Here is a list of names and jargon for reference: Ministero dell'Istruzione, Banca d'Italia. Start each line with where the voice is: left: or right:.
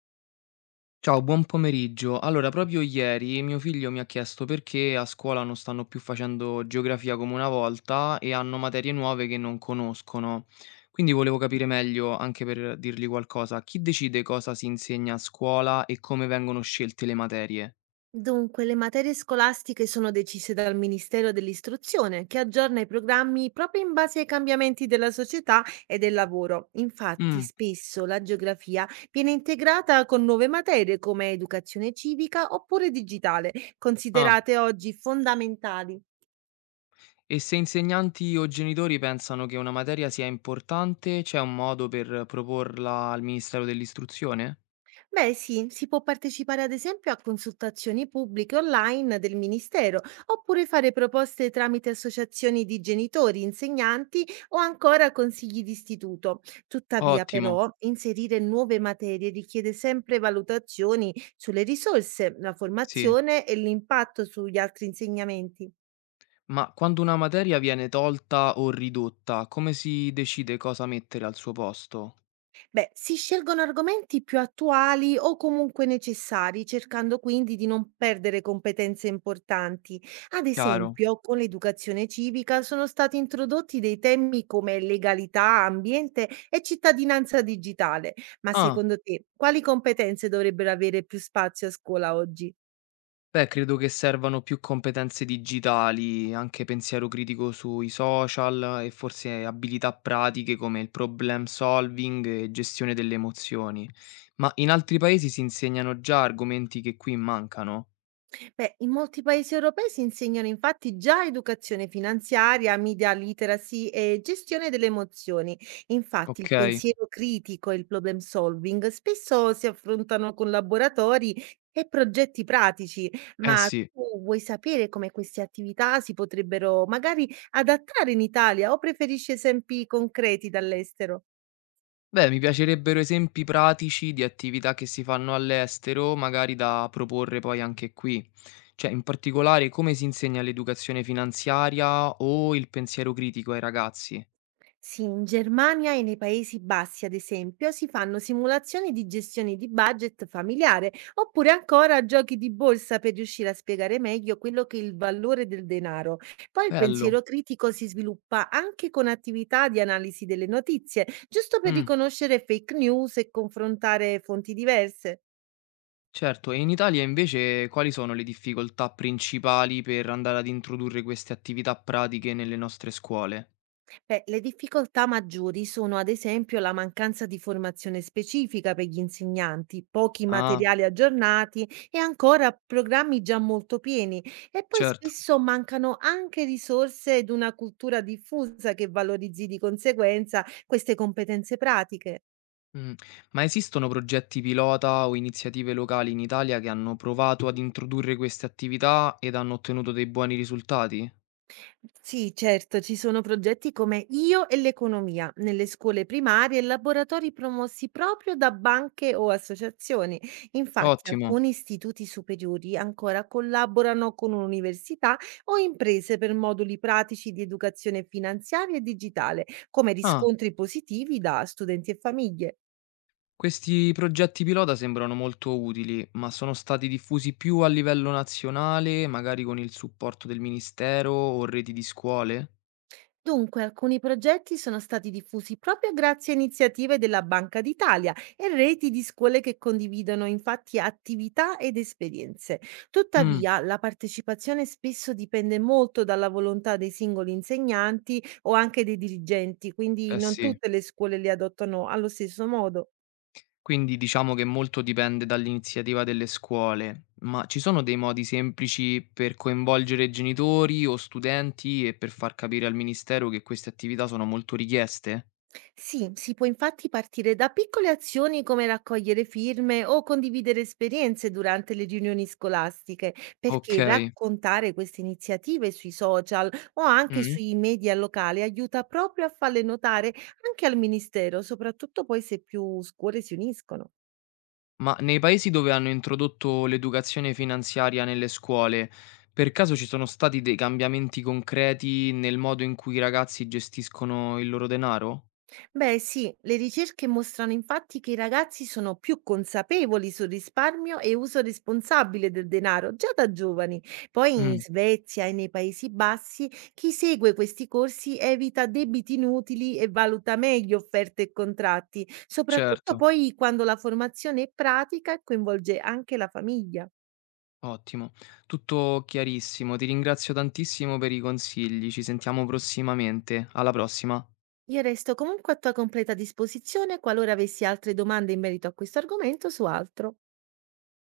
left: Ciao, buon pomeriggio. Allora, proprio ieri mio figlio mi ha chiesto perché a scuola non stanno più facendo geografia come una volta e hanno materie nuove che non conoscono. Quindi volevo capire meglio, anche per dirgli qualcosa, chi decide cosa si insegna a scuola e come vengono scelte le materie?
right: Dunque, le materie scolastiche sono decise dal Ministero dell'Istruzione, che aggiorna i programmi proprio in base ai cambiamenti della società e del lavoro. Infatti,
left: Mm,
right: spesso la geografia viene integrata con nuove materie come educazione civica oppure digitale,
left: ah,
right: considerate oggi fondamentali.
left: e se insegnanti o genitori pensano che una materia sia importante, c'è un modo per proporla al Ministero dell'Istruzione?
right: Beh, sì, si può partecipare ad esempio a consultazioni pubbliche online del Ministero, oppure fare proposte tramite associazioni di genitori, insegnanti o ancora consigli di istituto. Tuttavia,
left: Ottimo,
right: però, inserire nuove materie richiede sempre valutazioni sulle risorse, la
left: sì.
right: formazione e l'impatto sugli altri insegnamenti.
left: Ma quando una materia viene tolta o ridotta, come si decide cosa mettere al suo posto?
right: Beh, si scelgono argomenti più attuali o comunque necessari, cercando quindi di non perdere competenze importanti. Ad
left: Chiaro.
right: esempio, con l'educazione civica sono stati introdotti dei temi come legalità, ambiente e cittadinanza digitale. Ma
left: Ah,
right: secondo te, quali competenze dovrebbero avere più spazio a scuola oggi?
left: beh, credo che servano più competenze digitali, anche pensiero critico sui social e forse abilità pratiche come il problem solving e gestione delle emozioni. Ma in altri paesi si insegnano già argomenti che qui mancano.
right: Beh, in molti paesi europei si insegnano infatti già educazione finanziaria, media literacy e gestione delle emozioni. Infatti
left: Ok,
right: il pensiero critico e il problem solving spesso si affrontano con laboratori e progetti pratici,
left: eh
right: ma
left: sì.
right: tu vuoi sapere come queste attività si potrebbero magari adattare in Italia o preferisci esempi concreti dall'estero?
left: Beh, mi piacerebbero esempi pratici di attività che si fanno all'estero, magari da proporre poi anche qui. Cioè, in particolare, come si insegna l'educazione finanziaria o il pensiero critico ai ragazzi?
right: Sì, in Germania e nei Paesi Bassi, ad esempio, si fanno simulazioni di gestione di budget familiare, oppure ancora giochi di borsa per riuscire a spiegare meglio quello che è il valore del denaro. Poi il pensiero
left: Bello.
right: critico si sviluppa anche con attività di analisi delle notizie, giusto per
left: Mm,
right: riconoscere fake news e confrontare fonti diverse.
left: certo, e in Italia invece quali sono le difficoltà principali per andare ad introdurre queste attività pratiche nelle nostre scuole?
right: Beh, le difficoltà maggiori sono ad esempio la mancanza di formazione specifica per gli insegnanti, pochi
left: Ah,
right: materiali aggiornati e ancora programmi già molto pieni. E poi
left: certo.
right: spesso mancano anche risorse ed una cultura diffusa che valorizzi di conseguenza queste competenze pratiche.
left: Mh. Ma esistono progetti pilota o iniziative locali in Italia che hanno provato ad introdurre queste attività ed hanno ottenuto dei buoni risultati?
right: Sì, certo, ci sono progetti come Io e l'economia nelle scuole primarie e laboratori promossi proprio da banche o associazioni. Infatti,
left: Ottimo.
right: alcuni istituti superiori ancora collaborano con università o imprese per moduli pratici di educazione finanziaria e digitale, come
left: Ah,
right: riscontri positivi da studenti e famiglie.
left: questi progetti pilota sembrano molto utili, ma sono stati diffusi più a livello nazionale, magari con il supporto del ministero o reti di scuole?
right: Dunque, alcuni progetti sono stati diffusi proprio grazie a iniziative della Banca d'Italia e reti di scuole che condividono infatti attività ed esperienze.
left: Mh,
right: Tuttavia, la partecipazione spesso dipende molto dalla volontà dei singoli insegnanti o anche dei dirigenti, quindi
left: eh
right: non
left: sì.
right: tutte le scuole le adottano allo stesso modo.
left: Quindi diciamo che molto dipende dall'iniziativa delle scuole, ma ci sono dei modi semplici per coinvolgere genitori o studenti e per far capire al ministero che queste attività sono molto richieste?
right: Sì, si può infatti partire da piccole azioni come raccogliere firme o condividere esperienze durante le riunioni scolastiche,
left: Ok.
right: perché raccontare queste iniziative sui social o anche
left: Mm.
right: sui media locali aiuta proprio a farle notare anche al ministero, soprattutto poi se più scuole si uniscono.
left: Ma nei paesi dove hanno introdotto l'educazione finanziaria nelle scuole, per caso ci sono stati dei cambiamenti concreti nel modo in cui i ragazzi gestiscono il loro denaro?
right: Beh, sì, le ricerche mostrano infatti che i ragazzi sono più consapevoli sul risparmio e uso responsabile del denaro già da giovani. Poi in
left: Mm,
right: Svezia e nei Paesi Bassi chi segue questi corsi evita debiti inutili e valuta meglio offerte e contratti, soprattutto
left: certo.
right: poi quando la formazione è pratica e coinvolge anche la famiglia.
left: Ottimo, tutto chiarissimo. Ti ringrazio tantissimo per i consigli. Ci sentiamo prossimamente. Alla prossima.
right: Io resto comunque a tua completa disposizione qualora avessi altre domande in merito a questo argomento o su altro.